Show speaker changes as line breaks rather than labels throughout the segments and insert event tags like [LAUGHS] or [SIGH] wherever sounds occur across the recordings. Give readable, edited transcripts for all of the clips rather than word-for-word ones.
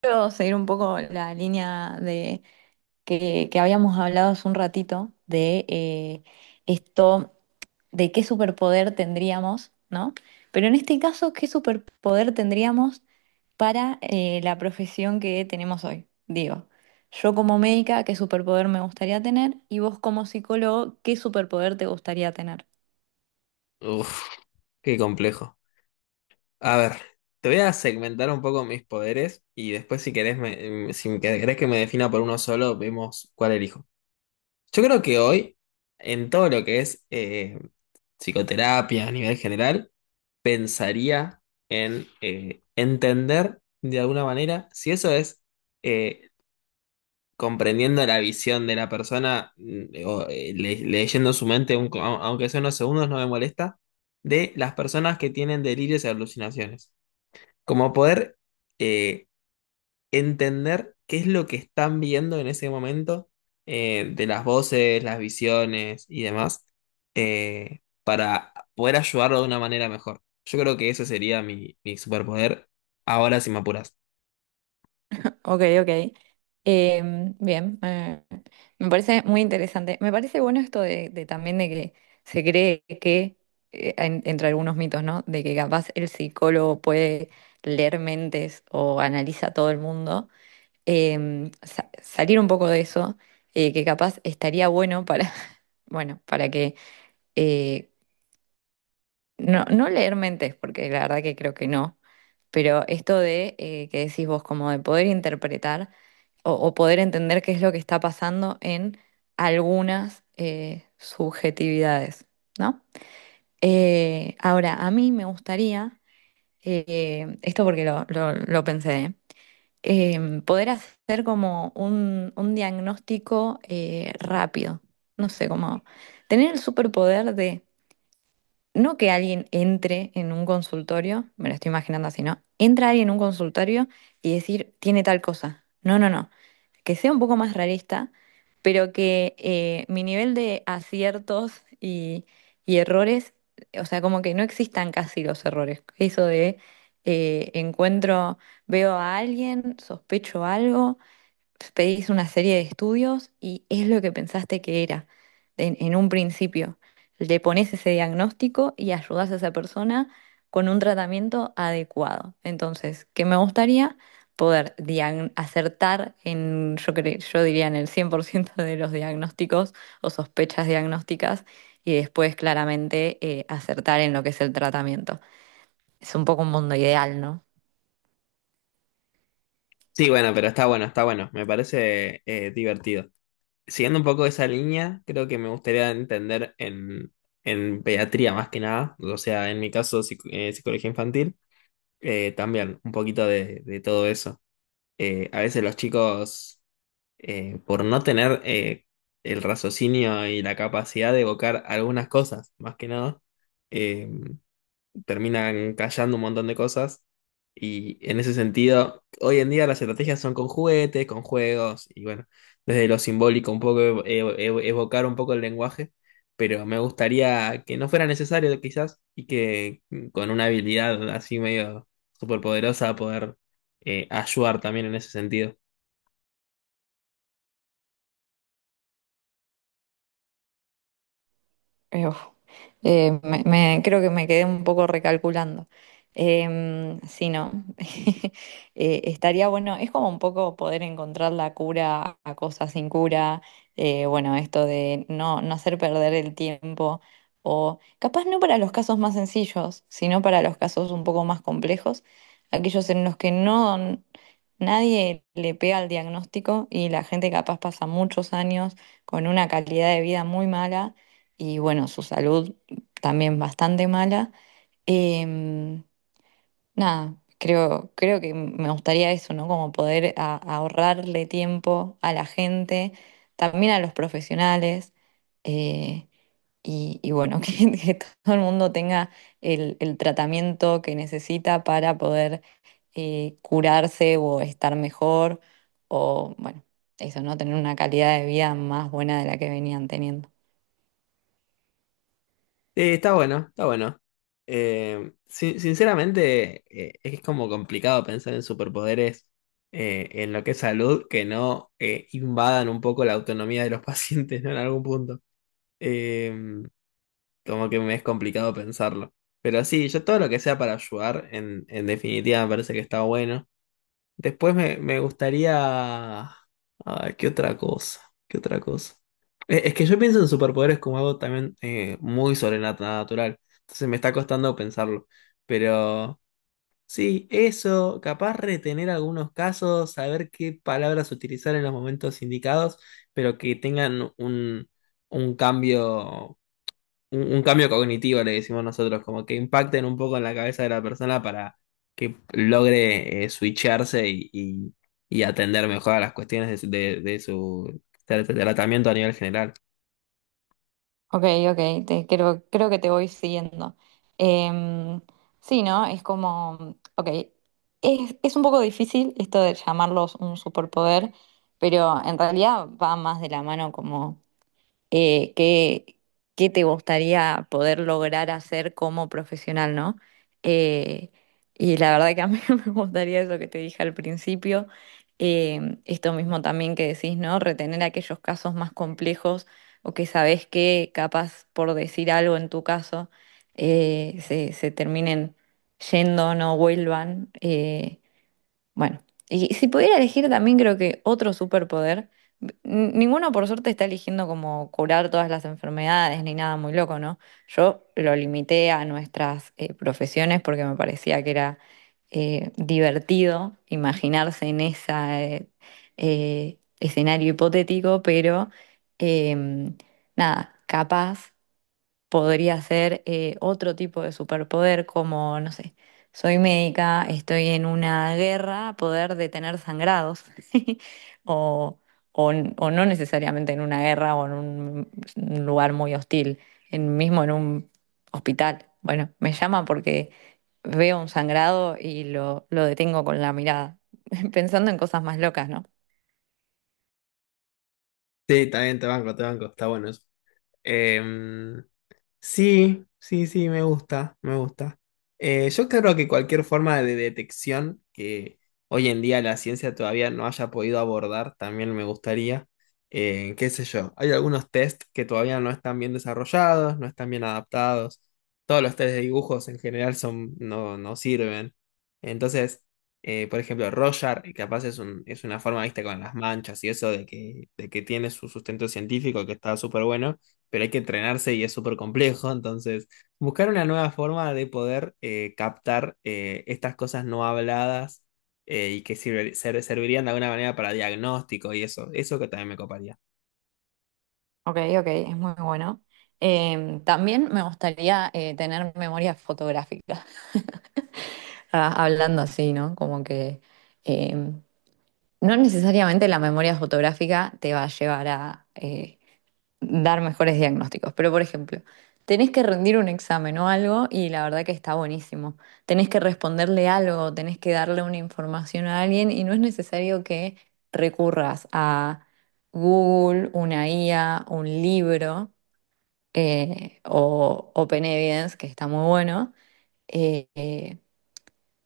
Quiero seguir un poco la línea de que habíamos hablado hace un ratito de esto, de qué superpoder tendríamos, ¿no? Pero en este caso, ¿qué superpoder tendríamos para la profesión que tenemos hoy? Digo, yo como médica, ¿qué superpoder me gustaría tener? Y vos como psicólogo, ¿qué superpoder te gustaría tener?
Uf, qué complejo. A ver, te voy a segmentar un poco mis poderes y después si querés, si querés que me defina por uno solo, vemos cuál elijo. Yo creo que hoy, en todo lo que es psicoterapia a nivel general, pensaría en entender de alguna manera si eso es eh, comprendiendo la visión de la persona, o, leyendo su mente, aunque sea unos segundos, no me molesta, de las personas que tienen delirios y alucinaciones. Como poder eh, entender qué es lo que están viendo en ese momento, de las voces, las visiones y demás, para poder ayudarlo de una manera mejor. Yo creo que ese sería mi superpoder ahora si me apuras.
Ok, ok. Bien, me parece muy interesante. Me parece bueno esto de también de que se cree que entre algunos mitos, ¿no? De que capaz el psicólogo puede leer mentes o analiza a todo el mundo. Em, salir un poco de eso, que capaz estaría bueno para, [LAUGHS] bueno, para que eh, no, no leer mentes, porque la verdad que creo que no, pero esto de que decís vos, como de poder interpretar o poder entender qué es lo que está pasando en algunas subjetividades, ¿no? Ahora, a mí me gustaría, esto porque lo pensé, ¿eh? Poder hacer como un diagnóstico rápido, no sé, como tener el superpoder de no que alguien entre en un consultorio, me lo estoy imaginando así, ¿no? Entra alguien en un consultorio y decir, tiene tal cosa. No, no, no. Que sea un poco más realista, pero que mi nivel de aciertos y errores, o sea, como que no existan casi los errores. Eso de encuentro, veo a alguien, sospecho algo pedís una serie de estudios y es lo que pensaste que era en un principio. Le pones ese diagnóstico y ayudas a esa persona con un tratamiento adecuado. Entonces, ¿qué me gustaría? Poder acertar en, yo diría en el 100% [LAUGHS] de los diagnósticos o sospechas diagnósticas y después claramente acertar en lo que es el tratamiento. Es un poco un mundo ideal, ¿no?
Sí, bueno, pero está bueno, está bueno. Me parece divertido. Siguiendo un poco esa línea, creo que me gustaría entender en pediatría más que nada, o sea, en mi caso, psicología infantil, también un poquito de todo eso. A veces los chicos, por no tener el raciocinio y la capacidad de evocar algunas cosas, más que nada, eh, terminan callando un montón de cosas. Y en ese sentido, hoy en día las estrategias son con juguetes, con juegos, y bueno, desde lo simbólico un poco evocar un poco el lenguaje, pero me gustaría que no fuera necesario quizás y que con una habilidad así medio superpoderosa poder ayudar también en ese sentido.
Uf, creo que me quedé un poco recalculando. Em, sí, no. [LAUGHS] Estaría bueno, es como un poco poder encontrar la cura a cosas sin cura. Eh, bueno, esto de no, no hacer perder el tiempo. O capaz no para los casos más sencillos, sino para los casos un poco más complejos, aquellos en los que no nadie le pega al diagnóstico y la gente capaz pasa muchos años con una calidad de vida muy mala y bueno, su salud también bastante mala. Em, nada, creo que me gustaría eso, ¿no? Como poder ahorrarle tiempo a la gente, también a los profesionales, eh, y bueno, [LAUGHS] que todo el mundo tenga el tratamiento que necesita para poder curarse o estar mejor, o bueno, eso, ¿no? Tener una calidad de vida más buena de la que venían teniendo.
Sí, está bueno, está bueno. Sinceramente, es como complicado pensar en superpoderes en lo que es salud que no invadan un poco la autonomía de los [LAUGHS] pacientes, ¿no? En algún punto. Eh, como que me es complicado pensarlo. Pero sí, yo todo lo que sea para ayudar, en definitiva, me parece que está bueno. Después me gustaría... Ah, ¿qué otra cosa? ¿Qué otra cosa? Es que yo pienso en superpoderes como algo también muy sobrenatural. Entonces me está costando pensarlo. Pero sí, eso, capaz retener algunos casos, saber qué palabras utilizar en los momentos indicados, pero que tengan un cambio un cambio cognitivo, le decimos nosotros, como que impacten un poco en la cabeza de la persona para que logre switcharse y atender mejor a las cuestiones de su tratamiento a nivel general.
Ok, ok, te, creo que te voy siguiendo. Em, sí, ¿no? Es como, ok, es un poco difícil esto de llamarlos un superpoder, pero en realidad va más de la mano como eh, qué, qué te gustaría poder lograr hacer como profesional, ¿no? Eh, y la verdad que a mí [LAUGHS] me gustaría eso que te dije al principio, esto mismo también que decís, ¿no? Retener aquellos casos más complejos o que sabés que capaz por decir algo en tu caso se terminen yendo, no vuelvan. Eh, bueno, y si pudiera elegir también creo que otro superpoder, ninguno por suerte está eligiendo como curar todas las enfermedades ni nada muy loco, ¿no? Yo lo limité a nuestras profesiones porque me parecía que era divertido imaginarse en ese escenario hipotético, pero em, nada, capaz podría ser otro tipo de superpoder como, no sé, soy médica, estoy en una guerra, poder detener sangrados, [LAUGHS] o, o, o no necesariamente en una guerra o en un lugar muy hostil, en, mismo en un hospital. Bueno, me llama porque veo un sangrado y lo detengo con la mirada, [LAUGHS] pensando en cosas más locas, ¿no?
Sí, también te banco, está bueno eso. Sí, sí, sí, me gusta, me gusta. Yo creo que cualquier forma de detección que hoy en día la ciencia todavía no haya podido abordar, también me gustaría. Qué sé yo, hay algunos test que todavía no están bien desarrollados, no están bien adaptados. Todos los test de dibujos en general son, no sirven. Entonces, por ejemplo, Roger, y capaz es un, es una forma, viste, con las manchas y eso de que tiene su sustento científico que está súper bueno pero hay que entrenarse y es súper complejo. Entonces, buscar una nueva forma de poder captar estas cosas no habladas y que servirían de alguna manera para diagnóstico y eso. Eso que también me coparía.
Ok, ok, es muy bueno. Em, también me gustaría tener memoria fotográfica. Ah, hablando así, ¿no? Como que eh, no necesariamente la memoria fotográfica te va a llevar a dar mejores diagnósticos, pero por ejemplo, tenés que rendir un examen o algo y la verdad que está buenísimo. Tenés que responderle algo, tenés que darle una información a alguien y no es necesario que recurras a Google, una IA, un libro o Open Evidence, que está muy bueno eh,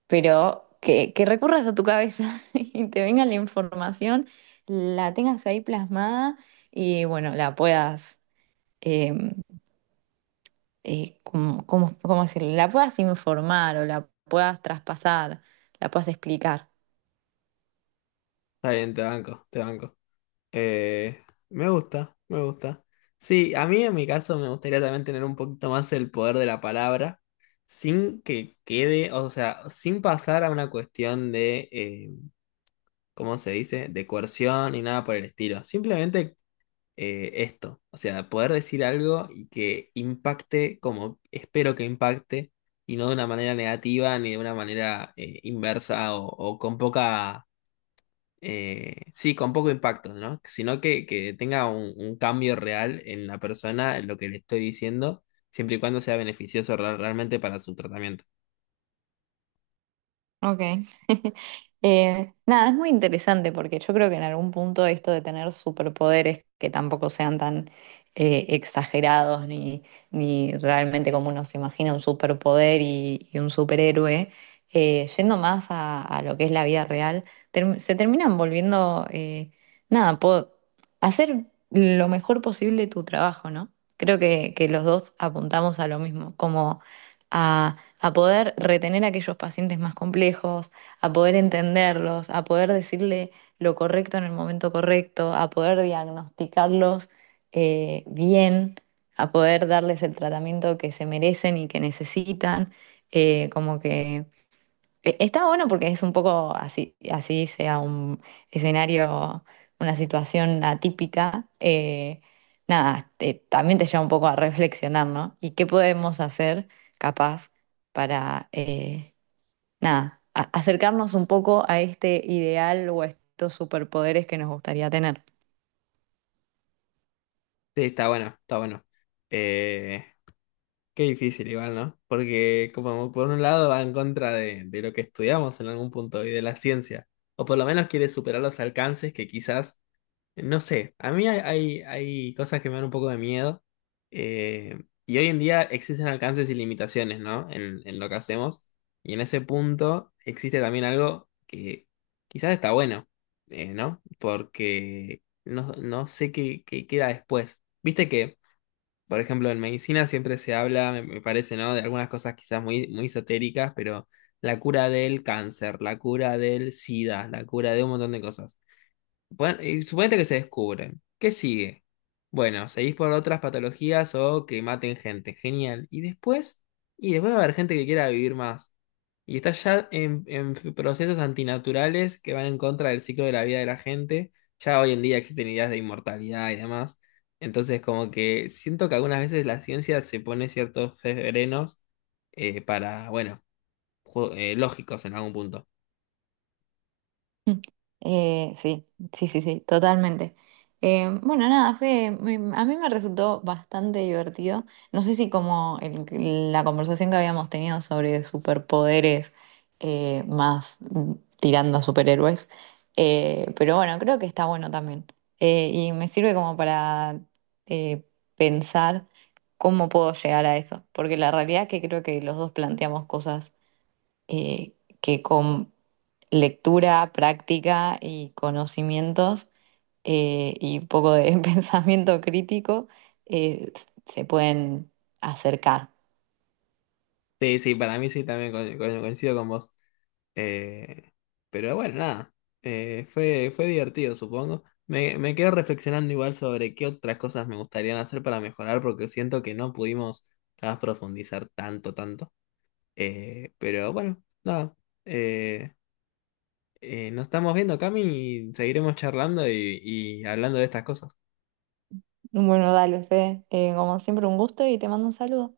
pero que recurras a tu cabeza [LAUGHS] y te venga la información, la tengas ahí plasmada y bueno, la puedas, eh, ¿cómo decirlo? La puedas informar o la puedas traspasar, la puedas explicar.
Está bien, te banco, te banco. Eh, me gusta, me gusta. Sí, a mí en mi caso me gustaría también tener un poquito más el poder de la palabra. Sin que quede, o sea, sin pasar a una cuestión de ¿cómo se dice? De coerción ni nada por el estilo. Simplemente esto. O sea, poder decir algo y que impacte como espero que impacte y no de una manera negativa ni de una manera inversa o con poca, sí, con poco impacto, ¿no? Que tenga un cambio real en la persona, en lo que le estoy diciendo, siempre y cuando sea beneficioso realmente para su tratamiento.
Ok. [LAUGHS] Nada, es muy interesante porque yo creo que en algún punto esto de tener superpoderes que tampoco sean tan exagerados ni, ni realmente como uno se imagina un superpoder y un superhéroe, yendo más a lo que es la vida real, se terminan volviendo, nada, hacer lo mejor posible tu trabajo, ¿no? Creo que los dos apuntamos a lo mismo, como a poder retener a aquellos pacientes más complejos, a poder entenderlos, a poder decirle lo correcto en el momento correcto, a poder diagnosticarlos bien, a poder darles el tratamiento que se merecen y que necesitan. Como que está bueno porque es un poco así, así sea un escenario, una situación atípica. Eh, nada, también te lleva un poco a reflexionar, ¿no? ¿Y qué podemos hacer capaz para, nada, acercarnos un poco a este ideal o a estos superpoderes que nos gustaría tener?
Sí, está bueno, está bueno. Eh, qué difícil igual, ¿no? Porque como por un lado va en contra de lo que estudiamos en algún punto y de la ciencia, o por lo menos quiere superar los alcances que quizás, no sé, a mí hay cosas que me dan un poco de miedo y hoy en día existen alcances y limitaciones, ¿no? En lo que hacemos y en ese punto existe también algo que quizás está bueno, ¿no? Porque no sé qué queda después. Viste que... Por ejemplo, en medicina siempre se habla, me parece, ¿no? De algunas cosas quizás muy esotéricas, pero la cura del cáncer, la cura del SIDA, la cura de un montón de cosas. Bueno, y suponete que se descubren. ¿Qué sigue? Bueno, seguís por otras patologías o que maten gente. Genial. Y después va a haber gente que quiera vivir más. Y está ya en procesos antinaturales que van en contra del ciclo de la vida de la gente. Ya hoy en día existen ideas de inmortalidad y demás. Entonces, como que siento que algunas veces la ciencia se pone ciertos frenos para, bueno, lógicos en algún punto.
Mm. Sí, sí, sí, sí, totalmente. Bueno, nada, a mí me resultó bastante divertido. No sé si como la conversación que habíamos tenido sobre superpoderes eh, más mm, tirando a superhéroes, pero bueno, creo que está bueno también. Y me sirve como para eh, pensar cómo puedo llegar a eso, porque la realidad es que creo que los dos planteamos cosas eh, que con lectura, práctica y conocimientos y un poco de [LAUGHS] pensamiento crítico se pueden acercar.
Sí, sí, para mí sí, también coincido con vos. Eh, pero bueno, nada, fue, fue divertido, supongo. Me quedo reflexionando igual sobre qué otras cosas me gustaría hacer para mejorar, porque siento que no pudimos capaz, profundizar tanto, tanto. Pero bueno, nada, eh, nos estamos viendo, Cami, y seguiremos charlando y hablando de estas cosas.
Bueno, dale, Fede, como siempre un gusto y te mando un saludo.